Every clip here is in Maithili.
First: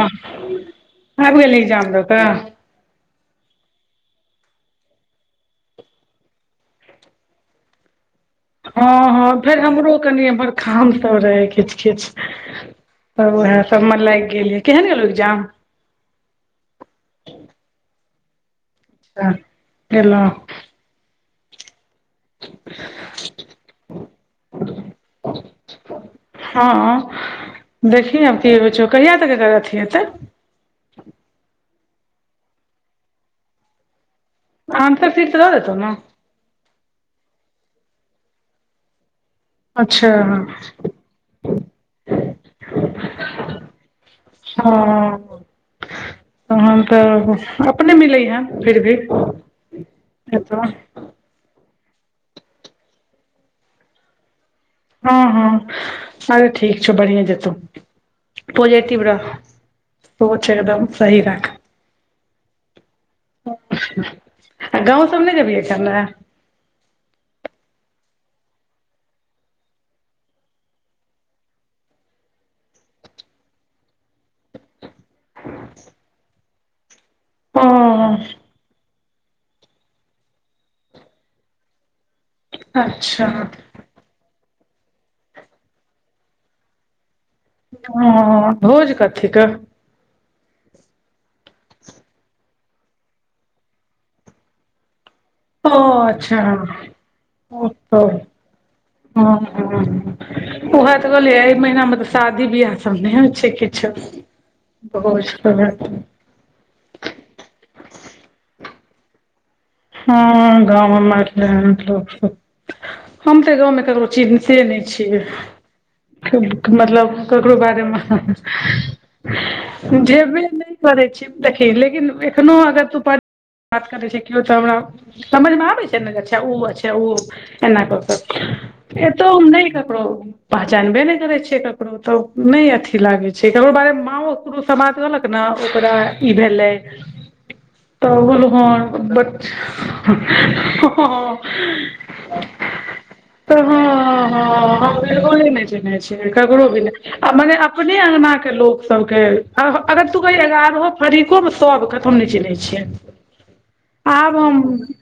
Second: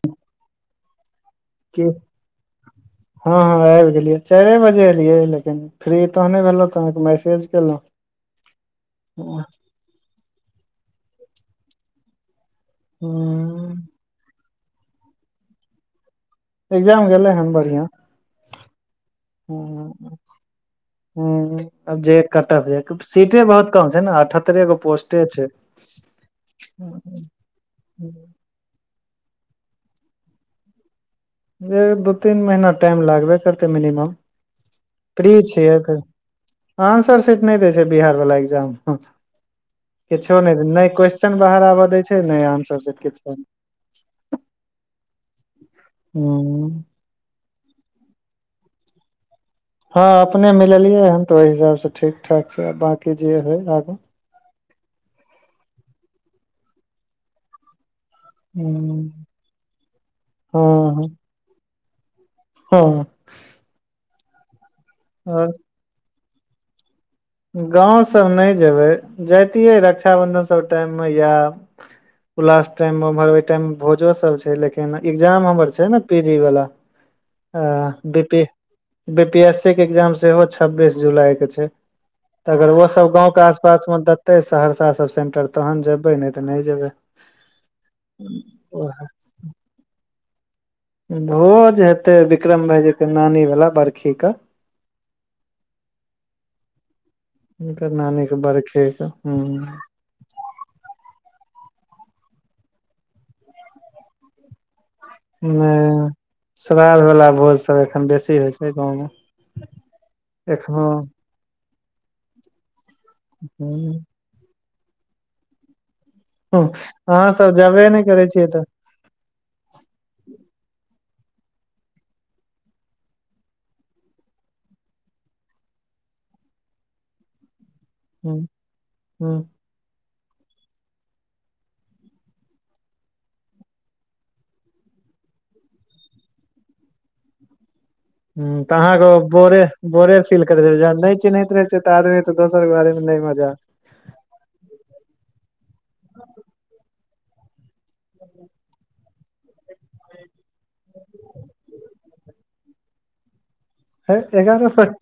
आबि की गेलैजाम लऽ तऽ हँ हँ आबि गेलियै चारे बजे एलियै लेकिन फ्री तहने भेलहुँ तऽ अहाँके मैसेज केलहुँ हँ हँ हूँ फेर हमरो कनि एमहर खाम सब रहे किछ किछ ह उएह सबमें लाग गेल यै केहन गेलो एग्जाम एग्जाम गेलै हन बढ़िआं ह गेलहुँ हूँ आ जे कत भेल सीटे बहुत कम छै ने अठहत्तरेगो पोस्टे छै हँ देखि न आब की छौ कहिया तक एकर अथि हते दू तीन महीना टाइम लागबे करते मिनिमम आंसर शीट प्री तऽ दऽ देतौ छिय ने आंसर सीट नहि दै छै बिहार वला एग्जाम अच्छा किछो नहि नहि क्वेेश्चन बाहर आबऽ दै छै नहि आंसर किछो हूँ हँ त त अपने मिलै य फिर भी हँ अपने एतऽ मिललियै हन तऽ ओहि हिसाब से ठीक ठाक छै बकी जे हय आगू हँ हँ अरे ठीक छौ बढ़िए जेतौ पॉजिटिव हूँ रह सोच एकदम हँ सही राख हँ आ गाँव सब ने आओर जबि [unintelligible] खा गाँवसभ नहि जेयबै जाइतियै रक्षाबन्धन सभ टाइम मे या उ लास टाइम मे उम्हर ओहि टाइम मे भोजो सब छै लेकिन एग्जाम हमर छै ने पी जी वला ओ B P B P S C के एग्जाम सेहो छब्बीस जुलाई क छै तऽ अगर ओ सब अच्छा गाँंवके आसपास मे देतै सहरसा सब सेंटर तहन जेबै नहि तऽ नहि जेबै ह भोज कथीके भोज हेतै बिक्रम भाईजी के नानी वला बरखी के ओ अच्छा ओ हुनकर त नानी के बरखे के हुं उएह तऽ कहियै एहि महीनामे तऽ शादी बियाह सब नहि होइ छै किछो ह श्रध वला भोज सब एखन बेसी होइ छै गाँवमे हँ गाँव हम तऽ गाँवमे ककरो हुं चीन से नहि छियै मतलब अहाँ सब ककरो जेबे नै बारेमे करै छियै तऽ जेबे नहि करै छी देखही लेकिन एखनो अगर तू बात करै छै किओ तऽ हमरा समझ में आबै छै ने जे अच्छा ओ अच्छा ओ एना हुं कर एतो हुं हम ने ककरो पहचानबे नहि करै छिय ककरो तऽ नहि अथी लागे छै ककरो बारे मे माँ ओ समाद कहलक ने ओकरा ई भेलै तऽ ओ हुं तऽ अहाँके हन बोरे बोरे फील करैत हेबै जहन नै ह चिन्हैत रहै छै तऽ आदमी तऽ दोसर के बारे मे नै मजा तऽ ह हँ ह बगोले नहि चिहने छियै ककरो भी नहि आ मग अपने अंगना के लोक सबके हम अगर तू कह ग्यारहो फरीको में सब के तऽ हम ने चिनहे छिए हेय ग्यारह तक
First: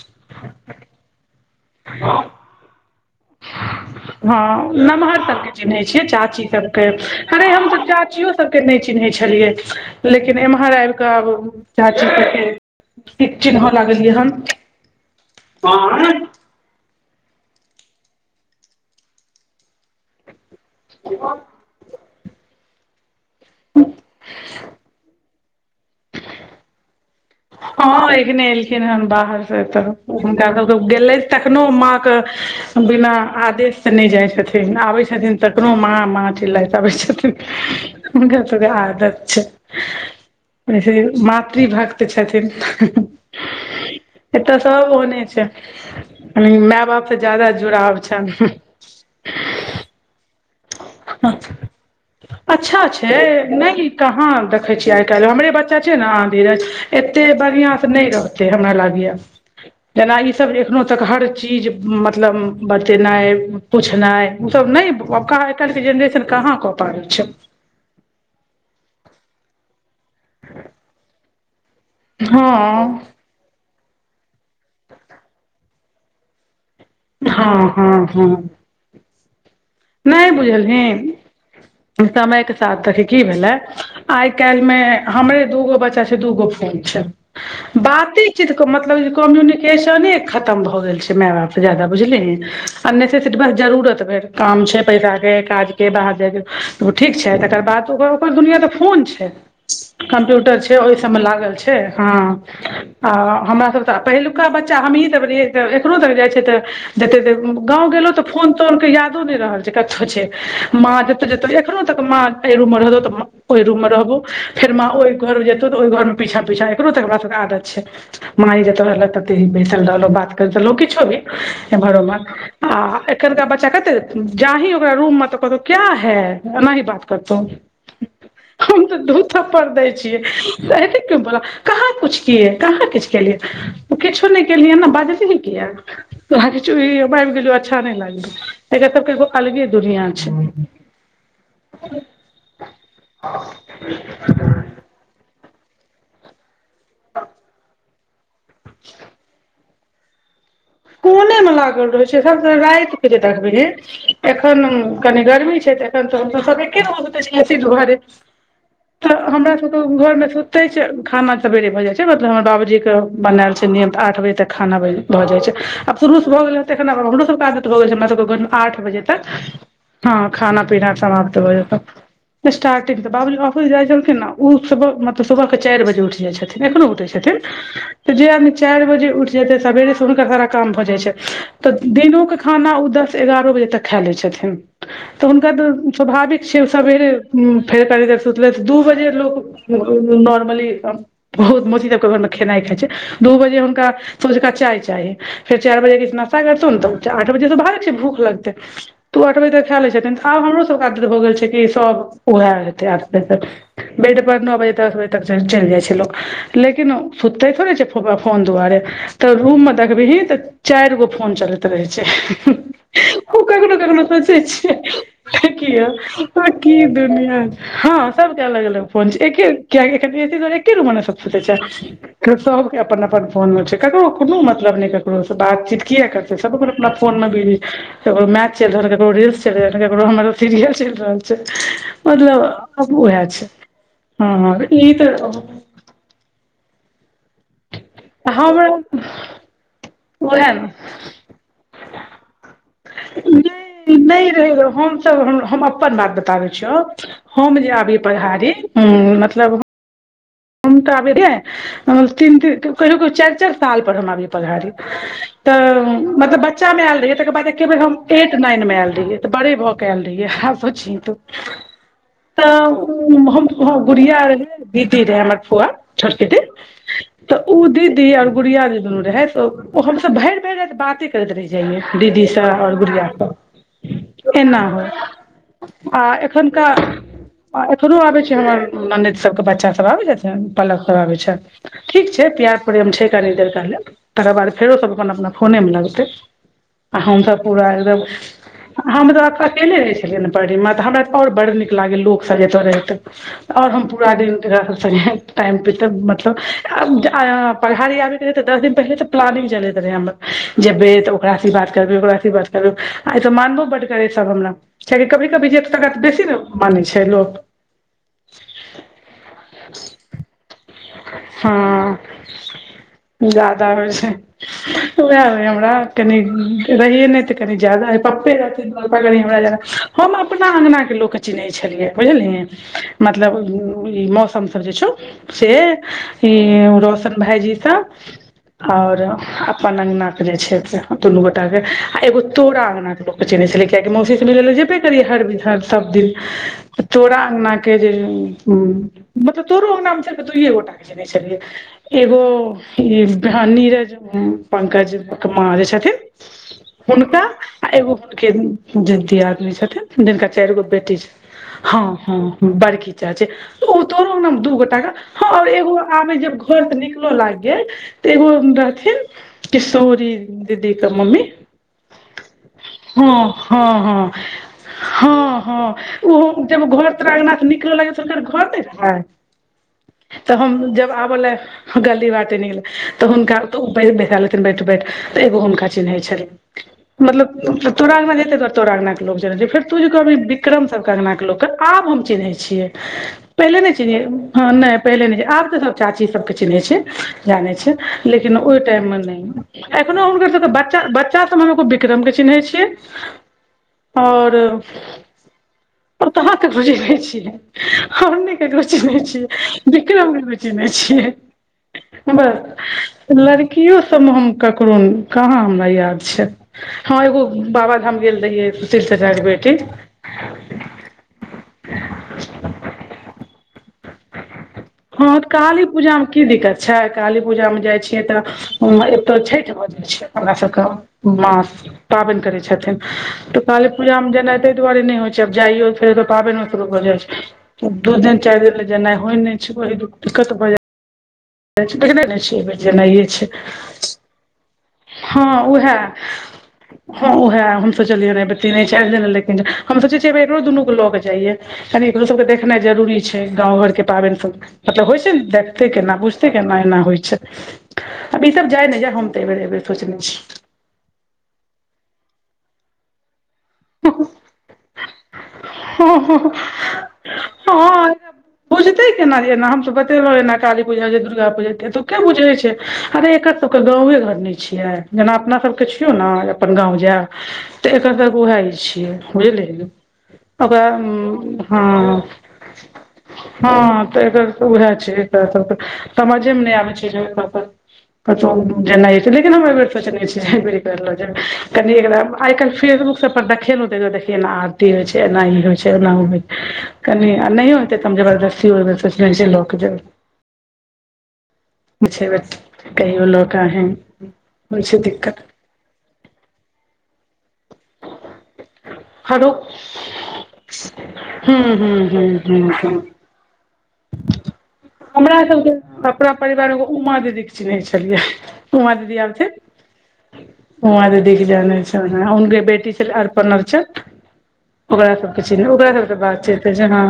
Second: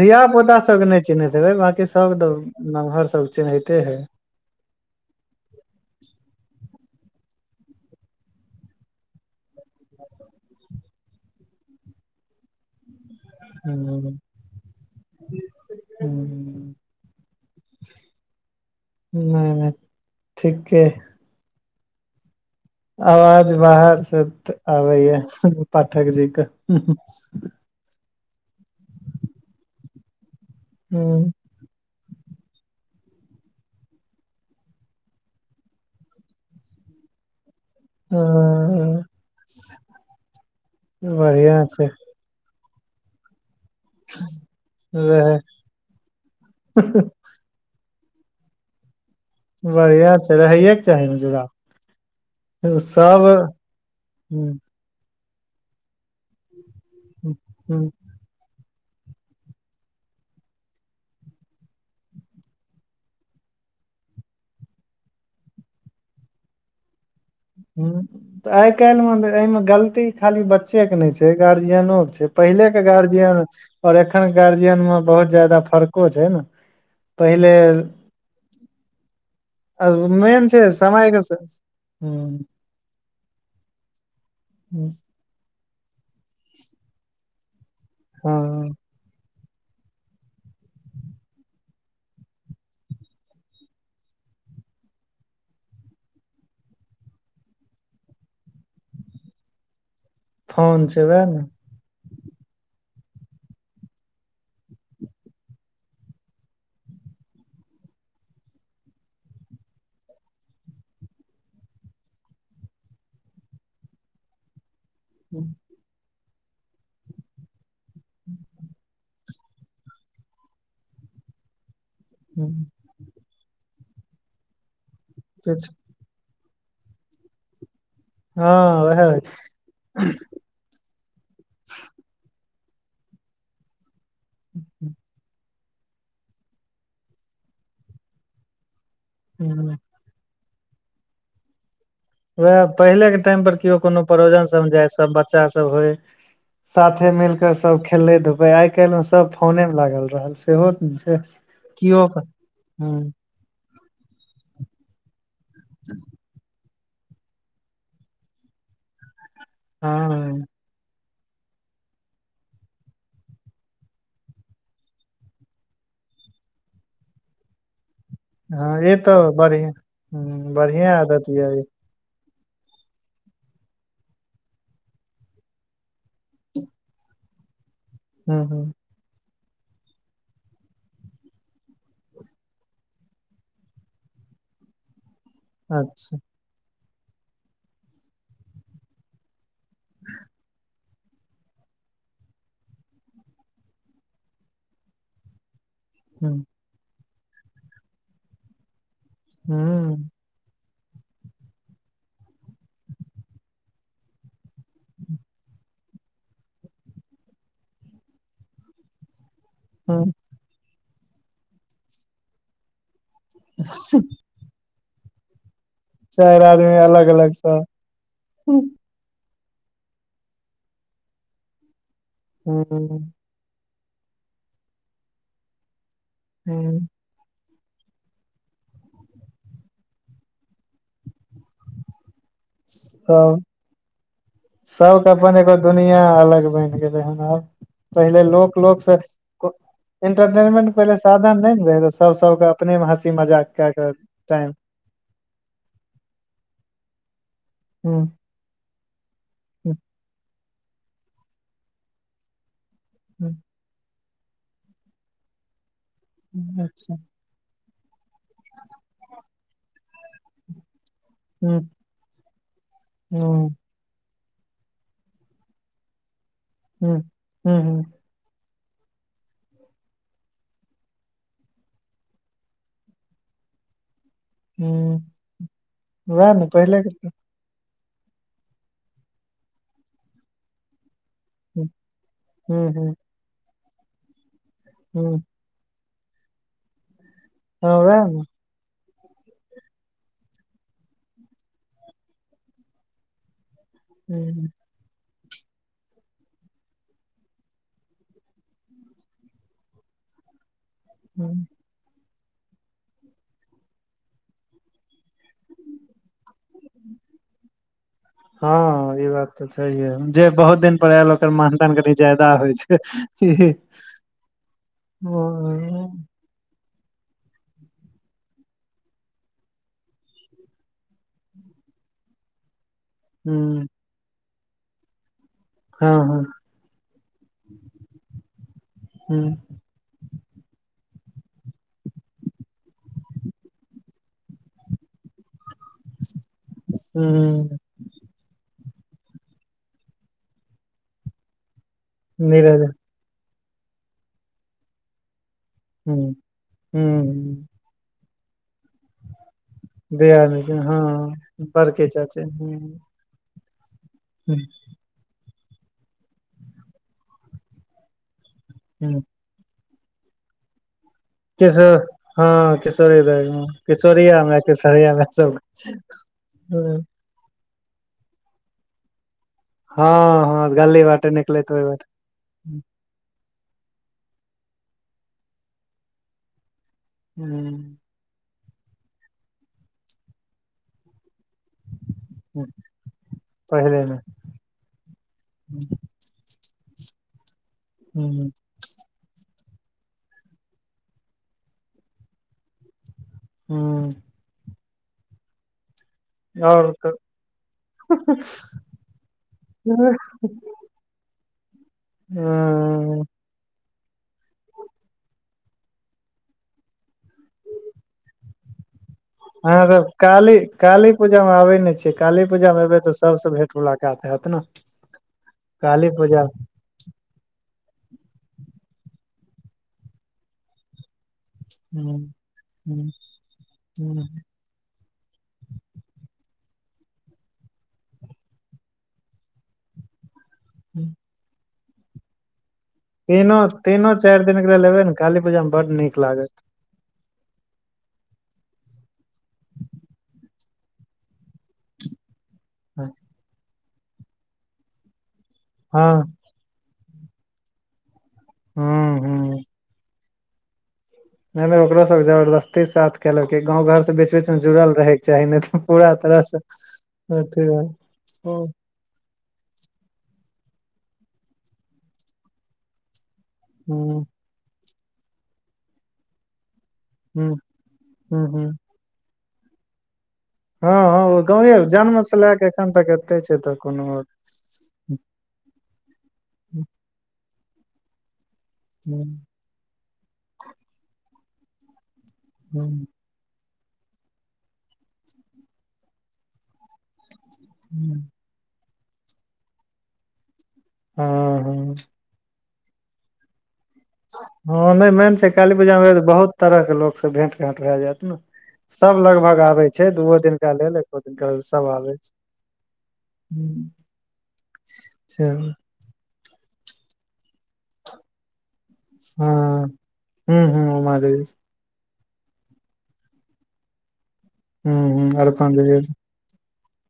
धिय पुता सबके नहि चिन्हैते रहै बकी सभ त नमहर सब चिन्हैते है हँ नमहर सबके चिन्है छियै चाची सबके अरे हमस चाचियो सब के नहि चिन्है छलियै लेकिन एम्हर आब कऽ आब चाची के फेर ठ चिन्ह लागलियै हुं हन [unintelligible] कोन ह ठीके [inaudible] आवाज बाहर से आबैय या ह पाठक जी के हँ एखने एलखिन हेन बाहर से तऽ हुनका सबके गेले त एखनो माँ के बिना आदेश से नहि जाई छथिन आबै छथिन तऽ कनो माँ माछ लैत अबै छथिन हुनकर सब के हँ आदत छै बढ़िया छै मातृभक्त छथिन एतऽ सभ होने रह छै माय बाप तऽ जादा जुड़ाव छन बढ़िआ छै रहै अच्छा छै सब नइ कहाँ हूं देखै छियै काइल हमरे बच्चा छै ने धीरज एते बढ़ियाँ से हूं नहि रहतै हमरा लागय जेना ई सभ एखनोह तक हर चीज मतलब बचेनाई पुछनाइ उसब नहि आइ काल्हि के जेनरेशन कहाँ कऽ पाब छै ह त आइ काल्हि मे एहिमे गलती खाली बच्चे के नहि छै गार्जियनो के पहिलेके हँ गार्जियन आओर एखन गार्जियन मे बहुत जादा फर्को छै ने पहिले हाँ हाँ हाँ मेन छै बुझलही समयके ह त त की भेले आइ काल्हि मे हमरे दूगो बच्चा छै दूगो फोल छै बाते चीत ओक हँ मतलब कम्युनिकेशने खतम भऽ गेल छै माय बाप के ज्यादा बुझलीए ने सामने सँ से बस जरूरत भर काम छै पैसा के काज के बाहर जाय के ओ ठीक छै तकर बाद ओ ओकर दुनिआँ तऽ फोन छै कम्प्यूटर छै फोन ओहि सबमे वएह ने लागल छै हँ आ हमर सब तऽ पहिलुका बच्चा हम हीँ सभ रहियै तऽ एखन तक जाई छै तऽ जते गाँंव गेलो तऽ फोन तोल के याद न रहल छै क छै माँ जतत एखनो तक माँ रहतौ त ओहि रूम में रहबो फेर माँ ओहि घर जेतौ तऽ ओहि घर में पीछा पीछा एकरो तक हमरा सब के आदत छै माँये जते रहलो भेजलक तते ही बैसल रहलो बात कर रहलो किछो भी ऐम्हर ओम्हर हं आ एखनका बच्चा कते जाही ओकरा रूम में तऽ कहतहु किछ क्या है ओ एनाही बात करतौ हँ हम तऽ उएह दु थप्पड़ दै छियै एत क्यूबोला कहाँ कुछ कए कहाँ किछ केलिय ओ किछो नहि केलिय ने बाजै किया त आबि गेलिय अच्छा नहि लागल एक त केो अलवी ह दुनिया छै उएह पहिले के टाइम पर किओ कोनो प्रोजन सब में जाय सब बच्चा सब होय साथे मिल के सब खेले धूपे आई काल्हि में सब फोने में लागल रहल छै सेहो न कोने में लागल केओ रहैत छै ह सब सँ राति हँ के जे देखबैहिन एखन कनी गर्मी छै तऽ एखन तऽ सब एके घरे तऽ हमरा सबके घरमे हँ सुते छै खाना सबेरे भए जाय छै मतलब हमर बाबू जी के बनायल छै नियम त‌ आठ बजे तक खाना भए जाय छै आब शुरूसँ भऽ गेल ह त हमरो सब काज रोज हमरा सब के हमरा सब के घर आठ ई बजे तऽ तक बढ़िया हँ ह खाना पीना बढ़िया आदत समाप्त य भऽ ई जेतौ स्टारटिंग तऽ बाबूजी ऑस जाइ छलखिन ने ओ सुब मतलब सुबह के चारिजे उठ जे छथिन एखनो उठै छथिन तऽ जे ह आदमी ह चारि बजे उठ जेतै सबेरे के हुनकर घर आंगन काम भऽ जाई छै तऽ दिनो के खाना ओ दस ग्यारह बजे तक खा लै छथिन तऽ हुनका तऽ अच्छा स्वाभाविक छै सवेरे फेर कनी देर सुतलैथ तऽ दू बजे लोक हां नॉर्मली एकम बहुत पुछहि खेनाइ खाय छै दू बजे हुनका संझुका चाय चाही फेर चारि बजे के नाश्ता ह करतौ ने तऽ आठ बजे से भूख लगते तू आठ बजे तक खा लै ह छथिन तऽ आब हमरो सबके आदत भ गेल छै कि सब उएह हेतै आसे बेड़ पर नौ बजे दस बजे तक चलि जाइ छै लोग लेकिन सुते थोड़े छै फोन दुआरे त रूम मे ह देखबिही त चाइर गो फोन चलैत रहे छै ओ कखनोकखनो सोचै छिय किया चारि की आदमी अलग अलग दुनियाँ स छे सब के अलग अलग फोन छै एखन एके रूम सब रुम में सब सुतय छै सब अपन ह अपन फोन में छै ककरो कोनो मतलब नहि ककरो से बात चीत किया करतै सब लोग अपना ह फोन में बिजी छै ककरो मैच चलि रहल ककरो रील्स चलि रहल ककरो हमर सीरियल चलि रहल छै मतलब आब ओहा छै हँ ई सब के तऽ अपन एगो दुनिआ अलग बनि गेल हेन आब पहिले लोक हमरा लोक से उएह इंटरटेनमेंट पहिले साधन नहि ने रहे रह सब सबके अपने मे हँसी मजाक कए कऽ नहि नहि टाइम रहै हमसभ हम अपन बात बताबै छियौ हम जे अभी परहारी हु मतलब ह हम तऽ आबेै तीन ती कहियो कहियो हूँ चारि चारि साल पर हम अबिय पढ़ारी तऽ मतलब हूँ बच्चा मे अच्छा आयल रहहियै तकर बाद एके बेर हम एट नाइन मे आयल रहियै तऽ बड़े भऽ के आयल रहिय हँ सोचि तू हूँ तऽ हम हूँ गुुरिया रहै ी रहे हमर फुआ छोट पटी हूँ तऽ हूँ ओ हूँ दीदी और गुड़िया जे दुनू रहे त ओ हमसभ भरि भरि राति बाते करैत रह रहि जाइयै दीदीसँ आऔर गुड़िया सब एना हो हूँ आ वएह ने एखनका पहिले के आ एखरो आबे छै हमर ननित सबके बच्चा सब आबे छथि पलक सब आबै छथि हूँ ठीक छै प्यार हूँ प्रेम हूँ छै कनि देर रहले तकर बाद फेरो सब अपन हूँ अपना होने में लगतै आ हमसभ पूरा हँ एकदम वएह ने हम तऽ अकेले रहै छलियै ने पढ़यमे तऽ हमरा तऽ आओर बड नीक लागल लोकसभ जतहु रहै और हम पूरा दिन हूँ सब संगे टाइम पर तऽ मतलब पघाड़ी आदमी के रहै तऽ दस दिन पहिले तऽ प्लानिंग चलैत रहै हम जेबै तऽ ओकराँ हूँ बात करबै ओकराँ बात करबै आ तऽ मानबो बड करे सब हमरा कियकि कभी कभी जे ए तऽ बेसी ने मानै छै लोक हँ ई बात तऽ छैहे जे बहुत दिन प्रयाय लोग कऽ कनी मान दान कनि हँ ज्यादा होइ छै उएहय हमरा हूँ कनि रहिय नहि तऽ कनी जादा ह पप्पे रहथि हमरा जादा हम अपना अंगना के ल चिन्है छलियै बुझलियै मतलब हूँ ई मौसम सब जे छौ से हँ ई हँ रौशन भाय जी सँ और हूँ अपन अंगना के जे छै से दुनू गोटा के एगो तोरा अंगगना के लो के चेने छले कियाकि मौसी से मिले जेबे करियै हर बिज सब दिन तोरा हूँ अङगना के जे ह मतलब तोरो अङगना मे दुए गोटा जनै छलियै एगो नीरज ई नीरज पंकज म जे ह छथिन ह हुनका आ एगो हु के जदी आदमी छथि जिनका दयान चार छै गो हँ बेटी छै हँ बड़के हँ चाचे ह बड़की त ओ तोर दू गोटा हँ एगो आबे जब घर त निकल लाग गेल त एगो ह रहथिन किशोरी दीदी क मम्मी किशो हँ किशोरी हँ हँ हँ किशोरियामे किशोरीयामे ओ जब घर तर अंगगना से निकल लग घर नहि खाय हँ तब हम गली जब बाटे आबल ले निकलैत ओहि बाटे गल्ली बाटे निकले त हुनका ओ पहले दिखा लेते न बैठ बैठ त एगो हुनका चिन्है छलै मतलब ह तोराङंगगना जेते घ तोराङंगगना के लो चले छै फेरूु कर विक्रम सबके अङंगगना के लग त आब हम चिन्है छियै पहिने नहि पहिले मे चिन्हे ह ना पहिले नहि छै आब तऽ सभ चाची सभके चिन्है छै जानै छै ह लेकिन ओहि टाइम मे नहि एखनो हुनकर सभके बच्चा बच्चा सभ हम एो विक्रम के चिन्है छियै हूँ और पत के आओर ह बुझेने छियै हम कुने छियै बिक्रम ने बुझेने छ छिये ह ना लड़कियो सबमे हम ककरो कहाँ हमरा याद छै हँ एगो बाबाधाम गेल रहियै बै हँ रो काली काली पूजा मे आबे ने छियै काली पूजा मे एबै त सबसँ भेट मुलाकात हत न हँं काली पूजा मे की दिक्कत अच्छा काली पूजामे जाइ छियै तऽ एत छठि भ जाइ छै हमरा सबके मास ह पाबेन करै छथिन त काली पूजा में ह जेना ताहि दुआरे नइ होइ छैब जाइयो फेर पाबनि मे शुरू होऽ जाइ छै दू दिन चारि दिन ल जेनाइ होइ नहि को दिक्कत बाज [unintelligible] हू ने ने छ जेनाइ अछि तीनो तीनो चारि दिन के लेल लेबै ने काली हँ पूजा मे बड उएह नीक लागत हँ उऊह हम सोचलियै रह तीने चाइर दिन लेकिन हम सोचे छियै एको दुनू के लऽ क के जाइयए कनि एकरो सबके देखनाइ जरूरी छै गाँव घर के पाबनि सब मतलब होइ छै ने देखते केना हँ बुझते केना एना होइ छै आब ई सब जाय ने जा हूं हम तऽ एहिर हूं एहि बेर सोचने छी नहि नहि ओकरो सब जबरदस्ती साथ केलक गाँव घर से बेच बेचमे जुड़ल रहयके चाही नइ त ओ हँ हूं ब ते केना एना हमस बतेलहुँ एना काली पूजा दुर्गा पूजा तऽ के बुझै छै अरे एक सबके गाँवे हूं घर नहि छियै जेना अपना सबके छियौ ने अपन गाँव जायब हूं तऽ एकर त उएह हूं छियै बुझले ओकरा हँ हँ ओ गाँवे हँ जन्म से लए के एखन तक एते छै कोनो हँ हूँ तऽ एकर उएह छै त सब समझेमे नइ हूँ आबै छै जे प जेनाइ छै लेकिन हम बेर सोचने छी करलो कनी एक आइ काल्हि हूँ फेसबुक सब पर देखे ल देखयन त देख एना आरती होइ छै एना ई होइ छै एना हो कनि नइ होतै त जबरदस्ती [unintelligible] हो लोक ज हँ ह छ [unintelligible] कहियो लोक है हँ नै मेन छै काली पूजा मे बहुत तरह के लोक से भेंट घट भय जायत ने सब हरो लगभग आबे छै द दुओ दिन केा लेल एको दिन केा हूँ सब हूँ आ हूँ हूँ हूँ हू [inaudible] हमरा सबके अपना परिवार एगो उमा ददीक चिन्है छलियै उमा दीदी आबथि हँ हूँ हूँ उमा दीदी उमादेवी क जन छै हुनके बेटी छल अर्पण अर्चन हूँ ओकरा हूँ सबके चिन अरिपन ओकरा देवी सबके बातचत जेना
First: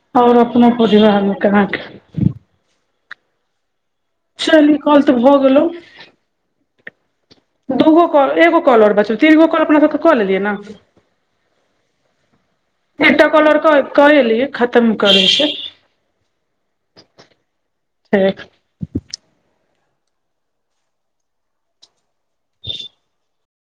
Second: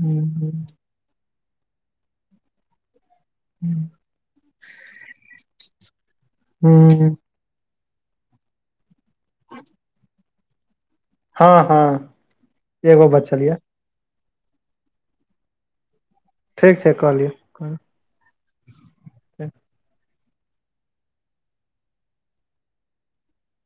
हूँ ओर हूँ अपनो परिवार मे केनाक हूँ चली कल त भ गेलो हूँ दूगो कल एगो कॉलर ब तीन गो कॉल अपना साथ क लेलियै ने हँ हँ एगो एकटा बचल या कलर करलिय खतम करै छै ठीक छै क लियो ठीक ठ [inaudible]